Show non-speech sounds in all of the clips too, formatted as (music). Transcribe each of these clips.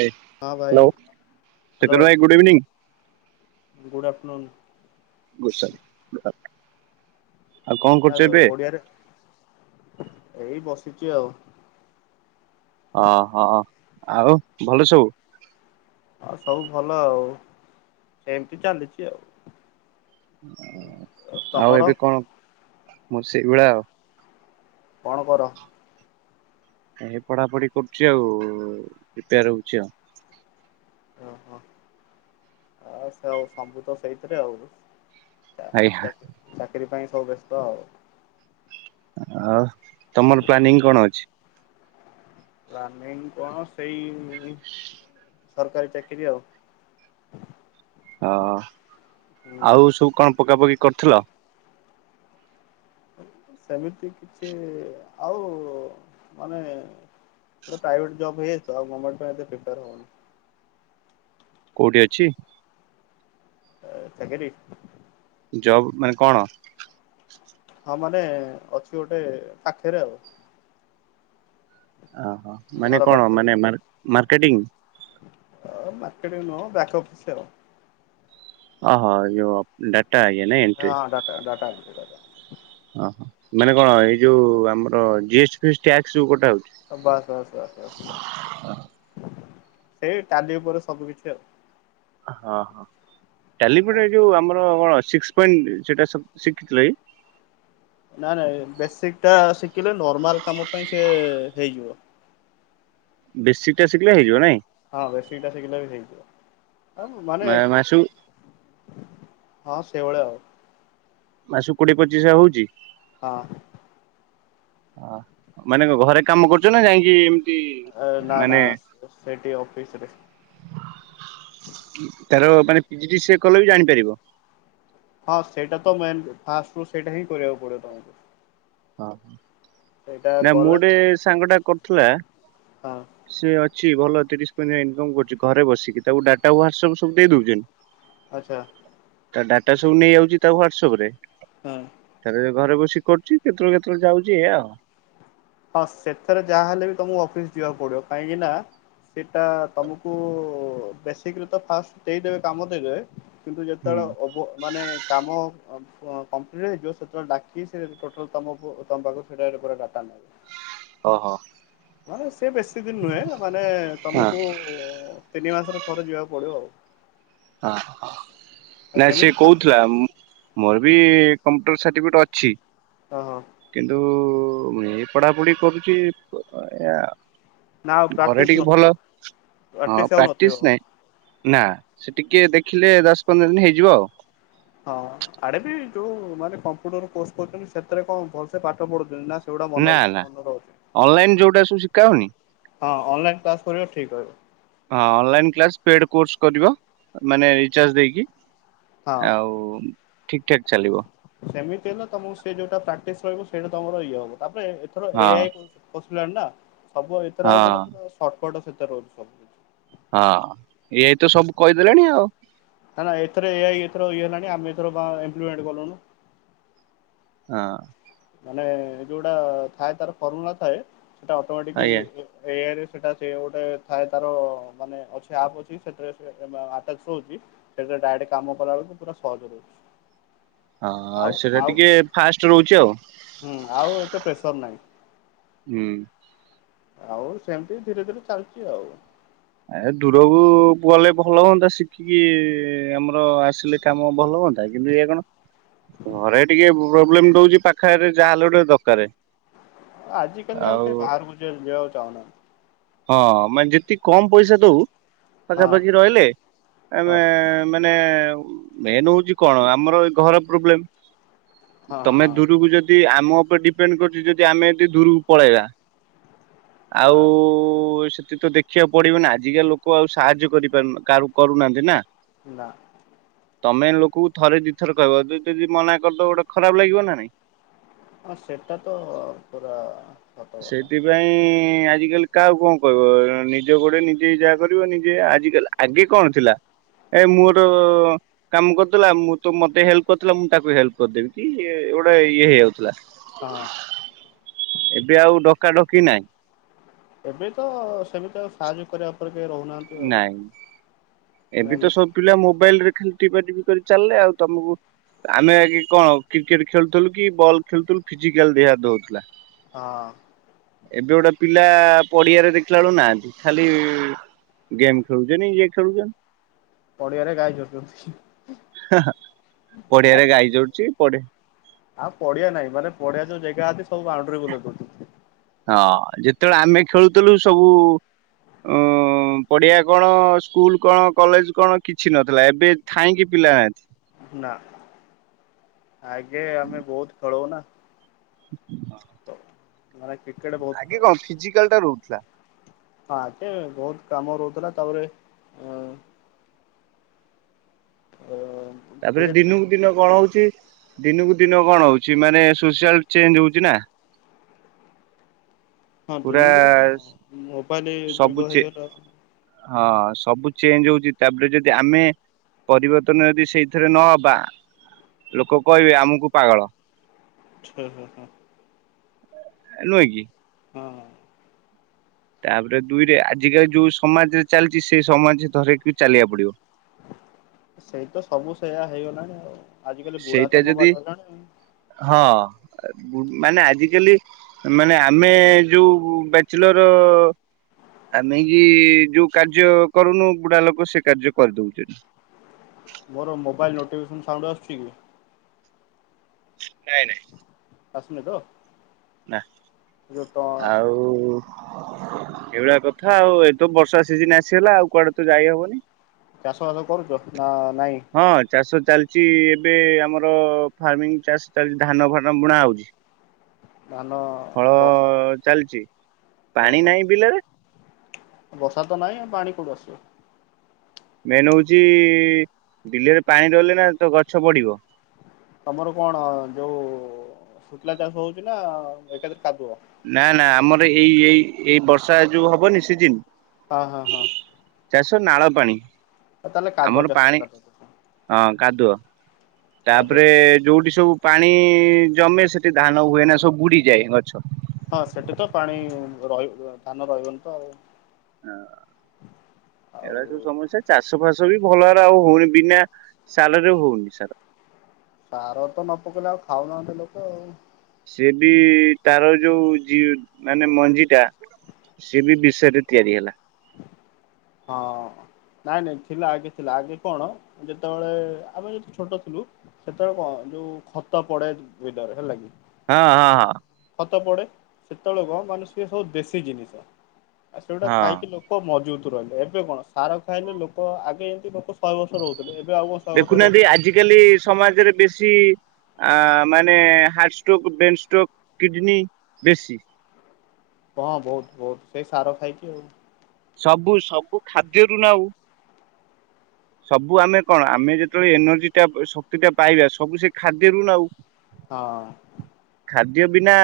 ଏ ହଁ ଭାଇ hello hello Shekhar ଭାଇ good evening. Good afternoon. (unintelligible) Good afternoon. ନା ତ ଓଡିଆରେ ଏଇ ବସିଚି ଆଉ। ଅହଁ ଆଉ ଭଲ ସବୁ? ହଁ ସବୁ ଭଲ ଆଉ ସେମତି ଚାଲିଚି ଆଉ। ଆଉ ତମର ଏବେ କଣ ମୁଁ ସେଇଭଳିଆ ଆଉ। କଣ କର? ଏ ପଢାପଢି କରୁଚି ଆଉ ପ୍ରିପେୟାର ହୋଉଚି ଆଉ। ଓହୋ ଆ ସେ ଆଉ ସବୁ ତ ସେଇଥିରେ ଆଉ। ଆଜ୍ଞା। ଚାକିରି ପାଇଁ ସବୁ ବ୍ୟସ୍ତ ଆଉ। ଆଉ ତମର ପ୍ଲାନିଂ କଣ ଅଛି? ପ୍ଲାନିଙ୍ଗ କଣ ସେଇ ସରକାରୀ ଚାକିରି ଆଉ। ହଁ ହୁଁ ଆଉ ସବୁ କଣ ପକାପକି କରୁଥିଲ? ସେମିତି କିଛି ଆଉ ମାନେ ତ ପ୍ରାଇଭେଟ ଜବ୍ ହେଇଯାଇଚି ତ ଆଉ ଗମେଣ୍ଟ୍ ପାଇଁ ଏତେ ପ୍ରିପୋର ହେଉନି। କୋଉଠି ଅଛି? ଚାକିରି। ଜବ୍‌ ମାନେ କଣ? ହଁ ମାନେ ଅଛି ଗୋଟେ ପାଖରେ ଆଉ। ଓହୋ ମାନେ ଘର କଣ ମାନେ ମା ମାର୍କେଟିଂ? ଅ ମାର୍କେଟ ନୁହ ବ୍ୟାକ ଅଫିସ ଆଉ। ଅହ ଯଉ ଡାଟା ୟେନେ ଏଣ୍ଟ୍ରି। ହଁ ଡାଟା ଡାଟା ଏଣ୍ଟ୍ରି କରି। ଓ ହୋ ମାନେ କଣ ଏଇ ଯୋଉ ଆମର ଜିଏସ୍‌ଟି ଫିଏ ସ୍‌ଟି ଟ୍ୟାକ୍ସ ଯଉ କଟା ହେଉଛି? ବାସ୍ ବାସ୍ ବାସ୍ ବାସ୍ ସେଇ ଟାଲି ଉପରେ ସବୁ କିଛି ଆଉ। ହଁ ହଁ ଆଉ। ଟାଲିପଟେ ଯୋଉ ଆମର କଣ ସିକ୍ସ ପଏଣ୍ଟ ସେଟା ଶିଖିଥିଲ କି? ନାଇଁ ନାଇଁ ବେସିକ ଟା ଶିଖିଲେ ନର୍ମାଲ କାମ ପାଇଁ ସେ ହେଇଯିବ। ବେଶିକଟା ଶିଖିଲେ ହେଇଯିବ ନାଇଁ? ହଁ ବେଶିକଟା ସିଖିଲେ ବି ହେଇଯିବ। ଆଉ ମାନେ ମାସକୁ ହଁ ସେ ଭଳିଆ ଆଉ। ମାସକୁ କୋଡିଏ ପଚିଶ ହଜାର ହଉଛି? ହଁ। ମାନେ କ ଘରେ କାମ କରୁଛ ନା ଯାଇକି ନା ନା ମାନେ ସେଇଟି ଅଫିସ ରେ। ତାର ମାନେ ପିଜିଡିସିଏ କଲେ ବି ଜାଣିପାରିବ? ହଁ, ସେଇଟା ତ ମେନ୍ ଫାଷ୍ଟରୁ ସେଇଟା ହିଁ କରିବାକୁ ପଡ଼ିବ ତମକୁ। ଓହୋ, ସେଇଟା ନା ମୁଁ କଲେ ଗୋଟେ ସାଙ୍ଗ ଟା କରୁଥିଲା। ହଁ ସେ ଅଛି ଭଲ ତିରିଶି ପଇଁତିରିଶି ଇନକମ କରୁଛି ଘରେ ବସିକି ତାକୁ ଡାଟା ହ୍ୱାଟ୍ସଆପ୍ ସବୁ ଦେଇ ଦଉଛନ୍ତି। ଆଚ୍ଛା। ତା ଡାଟା ସବୁ ନେଇଯାଉଛି ତା ହ୍ଵାଟସପ ରେ ହଁ। ତାର ଘରେ ବସିକି କରୁଛି। କେତେବେଳେ କେତେବେଳେ ଯାଉଛି ଏଇଆ ଆଉ। ହଁ ସେଥିରେ ଯାହାହେଲେ ବି ତୁମକୁ ଅଫିସ ଯିବାକୁ ପଡିବ। କାହିଁକି ନା ସେଇଟା ତମକୁ ବେଶିକରୁ ତ ଫାଷ୍ଟ ଦେଇଦେବେ କାମ ଦେଇଦେବେ। କିନ୍ତୁ ହୁଁ ଯେତେବେଳେ ଅବ ମାନେ କାମ ଅ କ କଂପ୍ଲିଟ୍ ହେଇଯିବ ସେତେବେଳେ ଡାକି ସେ ଟୋଟାଲ ତମକୁ ତମ ପାଖରୁ ପୁରା ଡାଟା ନବ। ଓହୋ। ମାନେ ସେ ବେଶୀ ଦିନି ନୁହେଁ ମାନେ ହଁ ତମକୁ ଉ ତିନି ମାସରେ ଥରେ ଯିବାକୁ ପଡିବ ଆଉ। ଓହୋ, ନାଇ ସେ ସେମିତି ଚା କହୁଥିଲା। ମୋର ବି ହଁ କମ୍ପ୍ୟୁଟର ସାର୍ଟିଫିକେଟ୍ ଅଛି। ଓହୋ। କିନ୍ତୁ ଏ ପଢାପଢି କରୁଛି ପ ଏଇଆ ଆଉ। ନା ଆଉ ଘରେ ପ୍ରାକ୍ଟିସ ଟିକେ ନଥିବ ଭଲ ହଁ ଆଉ ନଥିବ। ପ୍ରାକ୍ଟିସ ନାଇଁ। ନା ସେ ଟିକେ ଦେଖିଲେ ଦଶ ପନ୍ଦର ଦିନି ହେଇଯିବ ଆଉ। ହଁ ଆଡେ ବି ଯୋଉ ମାନେ କମ୍ପୁଟର କୋର୍ସ କରୁଛନ୍ତି ସେଥିରେ କଣ ଭଲସେ ପାଠ ପଢୁଛନ୍ତି। ନା ସେଗୁଡା ମନ ନା ନା ମନେ ରହୁଛି ଅନଲାଇନ୍ ଯଉଟା ସବୁ ଶିଖାହଉନି? ହଁ ଅନଲାଇନ୍ କ୍ଲାସ୍ କରିବ ଠିକ୍ ରହିବ। ହଁ ଅନଲାଇ କ୍ଲାସ ପେଡ୍ କୋର୍ସ କରିବ ମାନେ ରିଚାର୍ଜ ଦେଇକି। ହଁ। ଆଉ ଠିକ ଠାକ ଚାଲିବ (unintelligible) ସେମିତି ହେଲେ ତମକୁ ସେ ଯୋଉଟା ପ୍ରାକ୍ଟିସ ରହିବ ସେଇଟା ତମର ଇଏ ହବ। ତାପରେ ଏଥର ହଁ ଏଆଇ ପଶିଲାଣି ନା ସବୁ ଏଥିରେ ହଁ ଆଉ ମାନେ ପୁରା ସର୍ଟକଟ ସେତାରେ ରହୁଛି ସବୁ। ହଁ, ଏଆଇ ତ ସବୁ କହିଦେଲାଣି ଆଉ। ନା ନା ଏଥିରେ ଏଆଇ ଏଥରେ ଇଏ ହେଲାଣି ଆମେ ଏଥର ଇମ୍ପ୍ଲିମେଣ୍ଟ୍ କଲୁଣୁ। ହଁ। ମାନେ ଯୋଉଟା ଥାଏ ତାର ଫର୍ମୁଲା ଥାଏ ସେଟା ଅଟୋମେଟିକି ଆଜ୍ଞା ଏଆଇରେ ସେଟା ସେ ଗୋଟେ ଥାଏ ତାର ମାନେ ଅଛି ଆପ୍ ଅଛି ସେଥିରେ ଆଟାଚ୍ ରହୁଚି। ସେଟା ଡାଇରେକ୍ଟ କାମ କଲା ବେଳକୁ ପୁରା ସହଜ ରହୁଚି। ହଁ, ସେଟା ଟିକେ ଫାଷ୍ଟ୍ ରହୁଚି ଆଉ। ହୁଁ, ଆଉ ଏତେ ପ୍ରେସର ନାହିଁ। ହୁଁ, ଆଉ ସେମ୍ତି ଧୀରେ ଧୀରେ ଚାଲ୍ଚି ଆଉ। ଆ ଦୂରକୁ ଗଲେ ଭଲ ହୁଅନ୍ତା ଶିଖିକି ଆମର ଆସିଲେ। କାମ ଭଲ ହୁଅନ୍ତା କିନ୍ତୁ ଏୟା କଣ ଘରେ ଟିକେ ପ୍ରୋବ୍ଲେମ୍ ଦଉଛି ପାଖାରେ ଯାହାହେଲେ ଗୋଟେ ଦକାରେ। ଆଜି କାଲି ଆଉ କେହି ବାହାରକୁ ଯି ଯିବାକୁ ଚାହୁଁନାହାନ୍ତି। ହଁ ମାନେ ଯେତିକି କମ ପଇସା ଦଉ ହଁ ପାଖାପାଖି ରହିଲେ ଆମେ ବାସ୍ ମାନେ ମେନ୍ ହଉଚି କଣ ଆମର ଏ ଘର ପ୍ରୋବ୍ଲେମ୍। ହଁ ତମେ ହଁ ଦୂରୁକୁ ଯଦି ଆମ ଉପରେ ଡିପେଣ୍ଡ୍ କରୁଚି ଯଦି ଆମେ ଯଦି ଦୂରକୁ ପଳେଇବା। ଆଉ ହଁ ସେଠି ତ ଦେଖିବାକୁ ପଡିବ ନା ଆଜିକା ଲୋକ ଆଉ ସାହାଯ୍ୟ କରିପାରୁ କାରୁ କରୁନାହାନ୍ତି ନା। ନା। ତମେ ଲୋକଙ୍କୁ ଥରେ ଦି ଥର କହିବ ଯଦି ମନା କରିଦବ ଗୋଟେ ଖରାପ୍ ଲାଗିବ ନା ନାଇଁ। ହଁ ସେଟା ତ ପୁରା ସତ ସେଇ କଥା ଦିନ୍ ସେଥି ପାଇଁ ଆଜିକାଲି କାହାକୁ କଣ କରହିବ ନିଜ ଗୋଡେ ନିଜେ ଯାହା କରିବ ନିଜେ ଆଜିକାଲି ଆଜି କଣ ଥିଲା ଏ (unintelligible) କାମ କତୁଲା ମୁଁ ତୁ ମତେ ହେଲ୍ପ କରୁଥିଲା ମୁଁ ତାକୁ ହେଲ୍ପ କରିଦେବି କି ଗୋଟେ ଇଏ ହେଇଯାଉଥିଲା। ହଁ। ଏବେ ଆଉ ଡକା ଡକି ନାଇଁ। ଏବେ ତ ସେମ୍ତି ସାହାଯ୍ୟ କରିବା ଉପରେ କେହି ରହୁ ନାଇଁ ଏବେ ମାନେ ତ ସବ୍ ପିଲା ମୋବାଇଲ୍ ରେ ଖାଲି ଟିପା ଟିିପ୍ କରି ଚାଲ୍ଲେ ଆଉ ତମକୁ ଆମେ ଆଜି କଣ କ୍ରିକେଟ୍ ଖେଳୁଥିଲୁ କି ବଲ୍ ଖେଳୁଥିଲୁ ଫିଜିକାଲ୍ ଦେହା ଦଉଥିଲା। ହଁ। ଏବେ ଗୋଟେ ପିଲା ପଡିଆରେ ଦେଖିଲା ବେଳକୁ ନାହାନ୍ତି ଖାଲି ଗେମ୍ ଖେଳୁଚନ୍ତି ଇଏ ଖେଳୁଚନ୍ତି। ପଡିଆରେ ଗାଈ ଚରୁଛନ୍ତି ପଡିଆରେ ଆଉ ଗାଈ ଚର୍ଚି ପଡି ଆଉ ପଡିଆ ନାାଇଁ ମାନେ ପଡିଆ ଯୋଉ ଜାଗା ଅଛି ସବୁ ବାଉଣ୍ଡ୍ରୀ ବୁଲେଇ ଦଉଚନ୍ତି। ହଁ ଯେତେବେଳେ ଆମେ ଖେଳୁଥିଲୁ ସବୁ ଉଁ ପଡିଆ କଣ ସ୍କୁଲ୍ କଣ କଲେଜ୍ କଣ କିଛି ନଥିଲା ଏବେ ଥାଇଁକି ପିଲା ନା ଆଗେ ଆମେ ବହୁତ୍ ଖଳଉନା। (inaudible) ତ ମୋର୍ କ୍ରିକେଟ୍ ବୋହୁତ୍ ଫେବ ଫିଜିକାଲ୍ ଟା ରହୁଥିଲା। ହଁ ଆଗେ ବୋହୁତ୍ କାମ ରହୁଥିଲା ତାପରେ ଉଁ ତାପ୍ରେ ଦିନକୁ ଦିନ କଣ ହଉଚି ଦିନକୁ ଦିନ କଣ ହଉଚି ମାନେ ସୋସିଆଲ ଚେଞ୍ଜ ହଉଚି ନା। ହଁ ପୁରା ଦିନକୁ ଦିନ ତ ଭୋପାଲି ସବୁ ଯୋଗ ଚେ ହେଇଗଲା। ହଁ ସବୁ ଚେଞ୍ଜ ହଉଚି ତାପ୍ରେ ଯଦି ଆମେ ପରିବର୍ତ୍ତନ ଯଦି ସେଇଥିରେ ନହବା ଲୋକ କହିବେ ଆମକୁ ପାଗଳ। ହଁ ହଁ ହଁ ନୁହି କି ହଁ ତାପରେ ଦୁଇରେ ଆଜିକାଲି ଯୋଉ ସମାଜରେ ଚାଲିଛି ସେଇ ସମାଜ ଧରିକି ଚାଲିବାକୁ ପଡିବ। ସେଇ ତ ସବୁ ସେଇୟା ହେଇଗଲାଣି ଆଉ। ଆଜିକାଲି ବୁଢା ତ ସେଇଟା ଯଦି ମୋବାଇଲ ଧରିଲାଣି ହଁ ମାନେ ଆଜିିକାଲି ମାନେ ଆମେ ଯୋଉଁ ବ୍ୟାଚଲର ଆମେ କି ଯୋଉ କାର୍ଯ୍ୟ କରୁନୁ ବୁଢା ଲୋକ ସେ କାର୍ଯ୍ୟ କରିଦଉଛନ୍ତି। ମୋର ମୋବାଇଲ୍ ନୋଟିଫିକେସନ୍ ସାଉଣ୍ଡ ଆସୁଛି କି? ନାଇଁ ନାଇଁ। ଆସୁନି ତ? ନା ଯୋଉ ଆଉ। ଏଇଭଳିଆ କଥା ଆଉ ଏତ ବର୍ଷା ସିଜିନ ଆସିଗଲା ଆଉ କୁଆଡେ ତ ଯାଇହବନି। ଚାଷ ବାସ କରୁଛ ନା ନାଇଁ। ହଁ ଚାଷ ଚାଲିଛି ଏବେ ଆମର ଫାର୍ମିଂ ଚାଷ ଚାଲିଛି ଧାନ ଫାନ ବୁଣା ହଉଛି। ଧାନ ହଳ ଚାଲିଛି ପାଣି ଓହୋ ନାହିଁ ବିଲରେ ବର୍ଷା ତ ନାଇଁ ପାଣି କୋଉଠି ଆସିବ? ମେନ୍ ହେଉଛି ବିଲେରେ ପାଣି ଦେଲେ ନା ତ ଗଛ ବଡ଼ିବ। ତମର କଣ ଯୋଉ ଶୁଖିଲା ଚାଷ ହଉଛି ନା ଏକାଠି କାଦୁଅ। ନା ନା ଆମର ଏଇ ଏଇ ଏଇ ବର୍ଷା ଯୋଉ ହବନି ସିଜିନ। ହଁ ହଁ ହଁ ଚାଷ ନାଳ ପାଣି ତାହେଲେ କାଦୁଅ ଆମର ଚାଷ ପାଣି। କାଦୁଅ ଚାଷ ହଁ କାଦୁଅ କାଦୁଅ ତାପରେ ଚାଷ। ଯୋଉଠି ସବୁ ପାଣି ଜମେ ସେଠି ଧାନ ହୁଏ ନା ସବୁ ବୁଡିଯାଏ ଗଛ। ହଁ ସେଠି ତ ପାଣି ରହିବ ଧାନ ରହିବନି ତ ଆଉ। ହଁ ଆଉ ଏଟା ତ ସମସ୍ୟା। ଚାଷ ଫାସ ବି ଭଲରେ ଆଉ ହଉନି ବିନା ସାଲ ରେ ହଉନି ସାରା। ସାର ତ ନ ପକେଇଲେ ଆଉ ଖାଉନାହାନ୍ତି ଲୋକ ଆଉ। ସେ ବି ତାର ଯୋଉ ମାନେ ମଞ୍ଜି ଟା। ସିଏ ବି ବିଷ ରେ ତିଆରି ହେଲା। ହଁ ନାଇଁ ନାଇଁ ଥିଲା ଆଗେ ଥିଲା ଆଗେ କଣ ଯେତେବେଳେ ଆମେ ଯତି ଛୋଟ ଥିଲୁ। ସେତେବେଳେ କଣ ଯୋଉ ଖତ ପଡେ (inaudible) ହେଲା କି। ହଁ ହଁ ହଁ ଖତ ପଡ଼େ ସେତେବେଳେ କଣ ମାନଲନେ ସି ଏ ସବୁ ଦେଶୀ ଜିନିଷ ଆଉ ସେଗୁଡା ହଁ। ଖାଇକି ଲୋକ ମଜବୁତ୍ ରହିଲେ ଏବେ କଣ ସାର ଖାଇଲେ ଲୋକ ଆଗେ ଯେମିତି ଲୋକ ଶହେ ବର୍ଷ ରହୁଥିଲେ। ଆଉ କଣ ଶହେ ବର୍ଷ ଦେଖୁନାହାନ୍ତି ରହୁଛନ୍ତି ଆଜିକାଲି ସମାଜରେ ବେଶୀ ମାନେ heart stroke brain stroke kidney ବେଶୀ। ହଁ ବହୁତ ବହୁତ ସେଇ ସାର ଖାଇଛିି ଆଉ। ସବୁ ସବୁ ଖାଦ୍ୟରୁ ନା ଆଉ। ସବୁ ଆମେ କଣ ଆମେ ଯେତେବେଳେ ଏନର୍ଜି ଟା ଶକ୍ତି ଟା ପାଇବା ସବୁ ସେ ଖାଦ୍ୟରୁ ନା ଆଉ। ହଁ ବିନା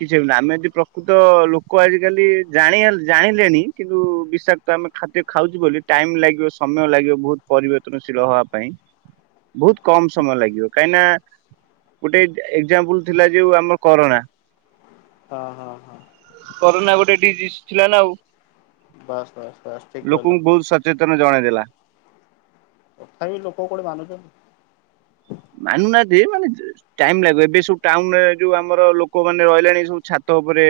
କିଛି ହେନ ଆମେ ଯଦି ପ୍ରକୃତ ଲୋକ ଆଜିକାଲି ଜାଣି ଜାଣିଲେଣି କିନ୍ତୁ ବିଷାକ୍ ତ ଆମେ ଖାଦ୍ୟ ଖାଉଛୁ ବୋଲି ଟାଇମ ଲାଗିବ ସମୟ ଲାଗିବ ବହୁତ ପରିବର୍ତନଶୀଳ ହବା ପାଇଁ। ବହୁତ କମ ସମୟ ଲାଗିବ କାହିଁକିନା। ଗୋଟେ ଏକ୍ଜାମ୍ପଲ ଥିଲା ଯୋଉ ଆମର କରୋନା। ହଁ ହଁ ହଁ କରୋନା ଗୋଟେ ଡିଜିଜ୍ ଥିଲା ନା ଆଉ, ବାସ୍ ବାସ୍ ବାସ୍ ଠିକ କହିଲ ଲୋକଙ୍କୁ ବହୁତ୍ ସ ଚେତନ ଜଣେଇଦେଲା। ତଥାପି ଲୋକ କୋଉଠି ମାନୁଚନ୍ତି। ମାନୁନାହାନ୍ତି ମାନେ ଯେ ଟାଇମ୍ ଲାଗିବ, ଏବେ ସବୁ ଟାଉନ୍ ରେ ଯୋଉ ଆମର ଲୋକମାନେ ରହିଲେଣି ସବୁ ଛାତ ଉପରେ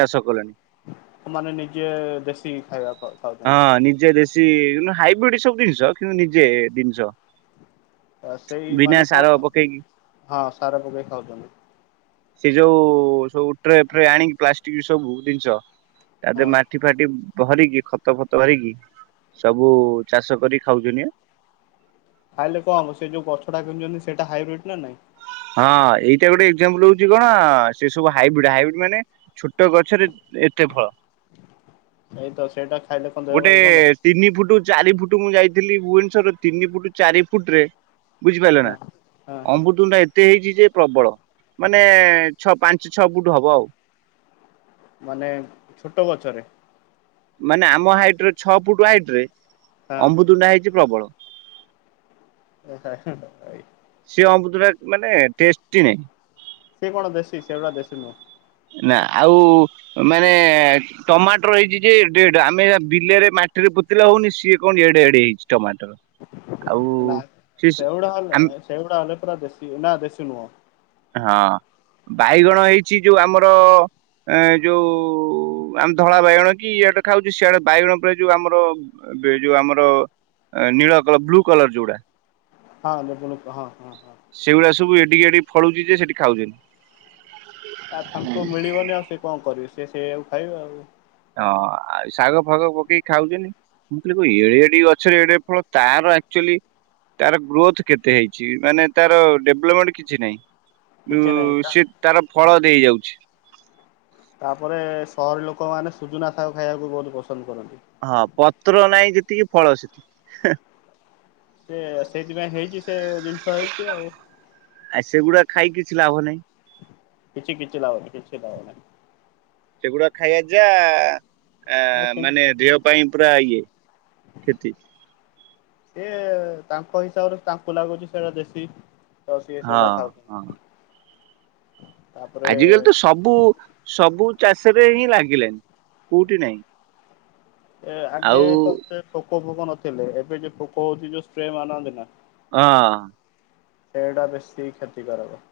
ଚାଷ କଲେଣି। ସେମାନେ ନିଜେ ଦେଶୀ ଖାଇବା ଖାଉ ହଁ ନିଜେ ଦେଶୀ ହାଇବ୍ରିଡ୍ ସବୁ ଦିନିଷ କିନ୍ତୁ ନିଜେ ଦିନିଷ। ତ ସେଇ ମାନେ କଣ ହଁ ସାର ପକେଇ ଖାଉଚନ୍ତି। ସେ ଯୋଉ ସବୁ ଟ୍ରେ ଫ୍ରେ ଆଣିକି ପ୍ଲାଷ୍ଟିକ ସବୁ ଦିନିଷ। ତା ଦେ ହଁ ମାଟି ଫାଟି ଭରିକି ଖ ତ ଫତ (unintelligible) ସବୁ ଚାଷ କରି ଖାଉଚନ୍ତି (unintelligible) ଖାଇଲେ କଣ ହବ, ସେ ଯୋଉ ଗଛ ଟା କିଣୁଚନ୍ତି ସେଇଟା ହାଇବ୍ରିଡ୍ ନା ନାଇଁ। ହଁ ଏଇଟା ଗୋଟେ ଏକ୍ଜାମ୍ପଲ ହଉଚି କଣ ସେ ସବୁ ହାଇବ୍ରିଡ୍, ହାଇବ୍ରିଡ୍ ମାନେ ଛୋଟ ଗଛରେ ଏତେ ଫଳ। ସେଇତ ସେଇଟା ଖାଇଲେ କଣ ଦେହ ଗୋଟେ ପାଇଁ ଭଲ? ତିନି ଫୁଟୁ ଚାରି ଫୁଟୁ ମୁଁ ଯାଇଥିଲି ଭୁବନେସ୍ୱର ତିନି ଫୁଟ୍ ଚାରି ଫୁଟ୍ ରେ ବୁଝିପାରିଲେ ନା, ହଁ ହଁ ହଁ ଅମୃତଣ୍ଡା ଏତେ ହେଇଚି ଯେ ପ୍ରବଳ ମାନେ ଛଅ ପାଞ୍ଚ ଛ ଫୁଟୁ ହବ ଆଉ। ମାନେ ଛୋଟ ଗଛରେ? ମାନେ ଆମ ହାଇଟ୍ ରେ ଛଅ ଫୁଟ ହାଇଟ୍ ରେ ଆମ୍ବୃତ ଭଣ୍ଡା ହେଇଛି ପ୍ରବଳ। (inaudible) ସେ ଅମୃତ ଭଣ୍ଡା ମାନେ ଟେଷ୍ଟି ନାହିଁ। ସେ କଣ ଦେସି, ସେଗୁଡ଼ା ଦେସି ନୁହଁ। ନା ଆଉ ମାନେ ଟମାଟୋର ହେଇଚି ଯେ ଏଡ଼େ-ଏଡ଼େ, ଆମେ ବିଲେରେ ମାଟିରେ ପୋତିଲେ ହଉନି ସିଏ କଣ ଏଡେ-ଏଡେ ହେଇଚି ଟମାଟର। ଆଉ ନା ସେ ସେଗୁଡା ହେଲେ ଆମେ ସେଗୁଡା ହେଲେ ପୁରା ଦେଶୀ ନା ଦେଶୀ ନୁହଁ। ହଁ ବାଇଗଣ ହେଇଚି ଯୋଉ ଆମର ଏ ଯୋଉ ଆମେ ଧଳା ବାଇଗଣ କି ଇଆଡେ ଖାଉଚୁ ସିଆଡେ ବାଇଗଣ ଉପରେ ଯୋଉ ଆମର ଏବେ ଯୋଉ ଆମର ନୀଳ କଲର ବ୍ଲୁ କଲର ଯୋଉଡା। ହଁ (unintelligible) କ-ହଁ-ହଁ-ହଁ। ସେଇ ଭଳିଆ ସବୁ ଏଡିକି ଏଡ଼ିକି ଫଳୁଚି ଯେ ସେଠି ଖାଉଚନ୍ତି। ଆ ତାଙ୍କୁ ମିଳିବନି ଆଉ ସେ କଣ କରିବେ, ସେ ସେଇଆକୁ ଖାଇବେ ଆଉ। ହଁ ଆଉ ଶାଗ ଫାଗ ପକେଇକି ଖାଉଚନ୍ତି। ମୁଁ କହିଲି କଣ ଏଡିକି-ଏଡିକି ଗଛରେ ଏଡେ-ଏଡ଼େ ଫଳ, ତାର ଆକ୍ଚୁଅଲି ତାର ଗ୍ରୋଥ କେତେ ହେଇଚି, ମାନେ ତାର ଡେଭ୍ଲପମେଣ୍ଟ କିଛି ନାହିଁ। କିଛି ନାହିଁ (unintelligible) ତା ସେ ତାର ଫଳ ଦେଇ ଯାଉଛି। ତାପରେ ସହରି ଲୋକମାନେ ସୁଜୁନା ଶାଗ ଖାଇବାକୁ ବହୁତୁ ପସନ୍ଦ କରନ୍ତି। ହଁ ପତ୍ର ନାଇଁ ଯେତିକି ଫଳ ସେତିକି ହେଁ। ସେ ସେଇଥିପାଇଁ ହେଇଚି ସେ ଜିନିଷ ହେଇଚି ଆଉ। ଆଉ ସେଗୁଡା ଖାଇକି କିଛି ଲାଭ ନାହିଁ। କିଛି-କିଛି ଲାଭ ନାହିଁ, କିଛି ଲାଭ ନାହିଁ। ସେଗୁଡା ଖାଇଆ ଯା ଆ ମାନେ ଦେହ ପାଇଁ ପୁରା ଇଏ କ୍ଷେତି। ଏ ତାଙ୍କ ହିସାବରେ ତାଙ୍କୁ ଲାଗୁଛି ସେଇଟା ଦେଶୀ। ତ ସିଏ ହଁ ସେଗୁଡା ହଁ। ଖାଉ ଆଜିକାଲି ତ ସବୁ-ସବୁ ଚାଷରେ ହିଁ ଲାଗିଲେଣିି କୋଉଠି ନାହିଁ। ଏ ଆଗେ ଆଉ ତ ଏତେ ପୋକ ଫୋକ ନଥିଲେ, ଏବେ ଯୋଉ ପୋକ ହଉଚି ଯୋଉ ସ୍ପ୍ରେ ମାରନ୍ତି ନା। ହଁ। ସେଇଟା ବେଶୀ କ୍ଷତିକାରକ।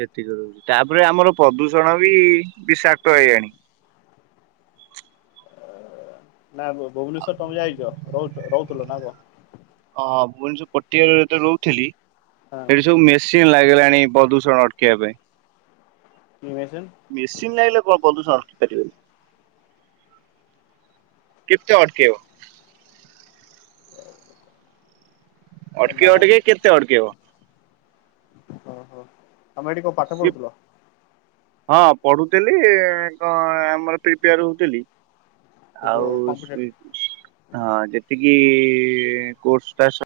କ୍ଷତି କରଉଛି ତାପରେ ଆମର ପ୍ରଦୂଷଣ ବି ବିଷାକ୍ତ ହେଇଗାଣି। ନା ଭୁବନେଶ୍ଵର ତମେ ଯାଇଛ ରହୁ ରହୁଥିଲ ନା କଣ? ହଁ ପୁଣି ପଟିଆ ରତ ରହୁଥିଲି ହଁ ସେଠି ସବୁ ମେ ନ୍ ଲାଗିଲାଣି ପ୍ରଦୂଷଣ ଅଟକିବା ପାଇଁ। (unintelligible) ମେସିନ୍ ନହିଁଲେ କଣ ପଦୁଷଣ ରଖିପାରିବନି। କେତେ ଅଟକେଇବ। ଅଟକି ନା ଅଟକି କେତେ ଅଟକେଇବ ଓହୋ ଆମେ ଏଠି କୋଉ ପାଠ ପଢୁଥିଲ। ହଁ ପଢୁଥିଲି ଆମର ପ୍ରିପେୟାର ହଉଥିଲି। ଯୋଉ ଆଉ କମ୍ପିଟେଟିଭ? ସୁଭି ହଁ ଯେତିକି କୋ ଟ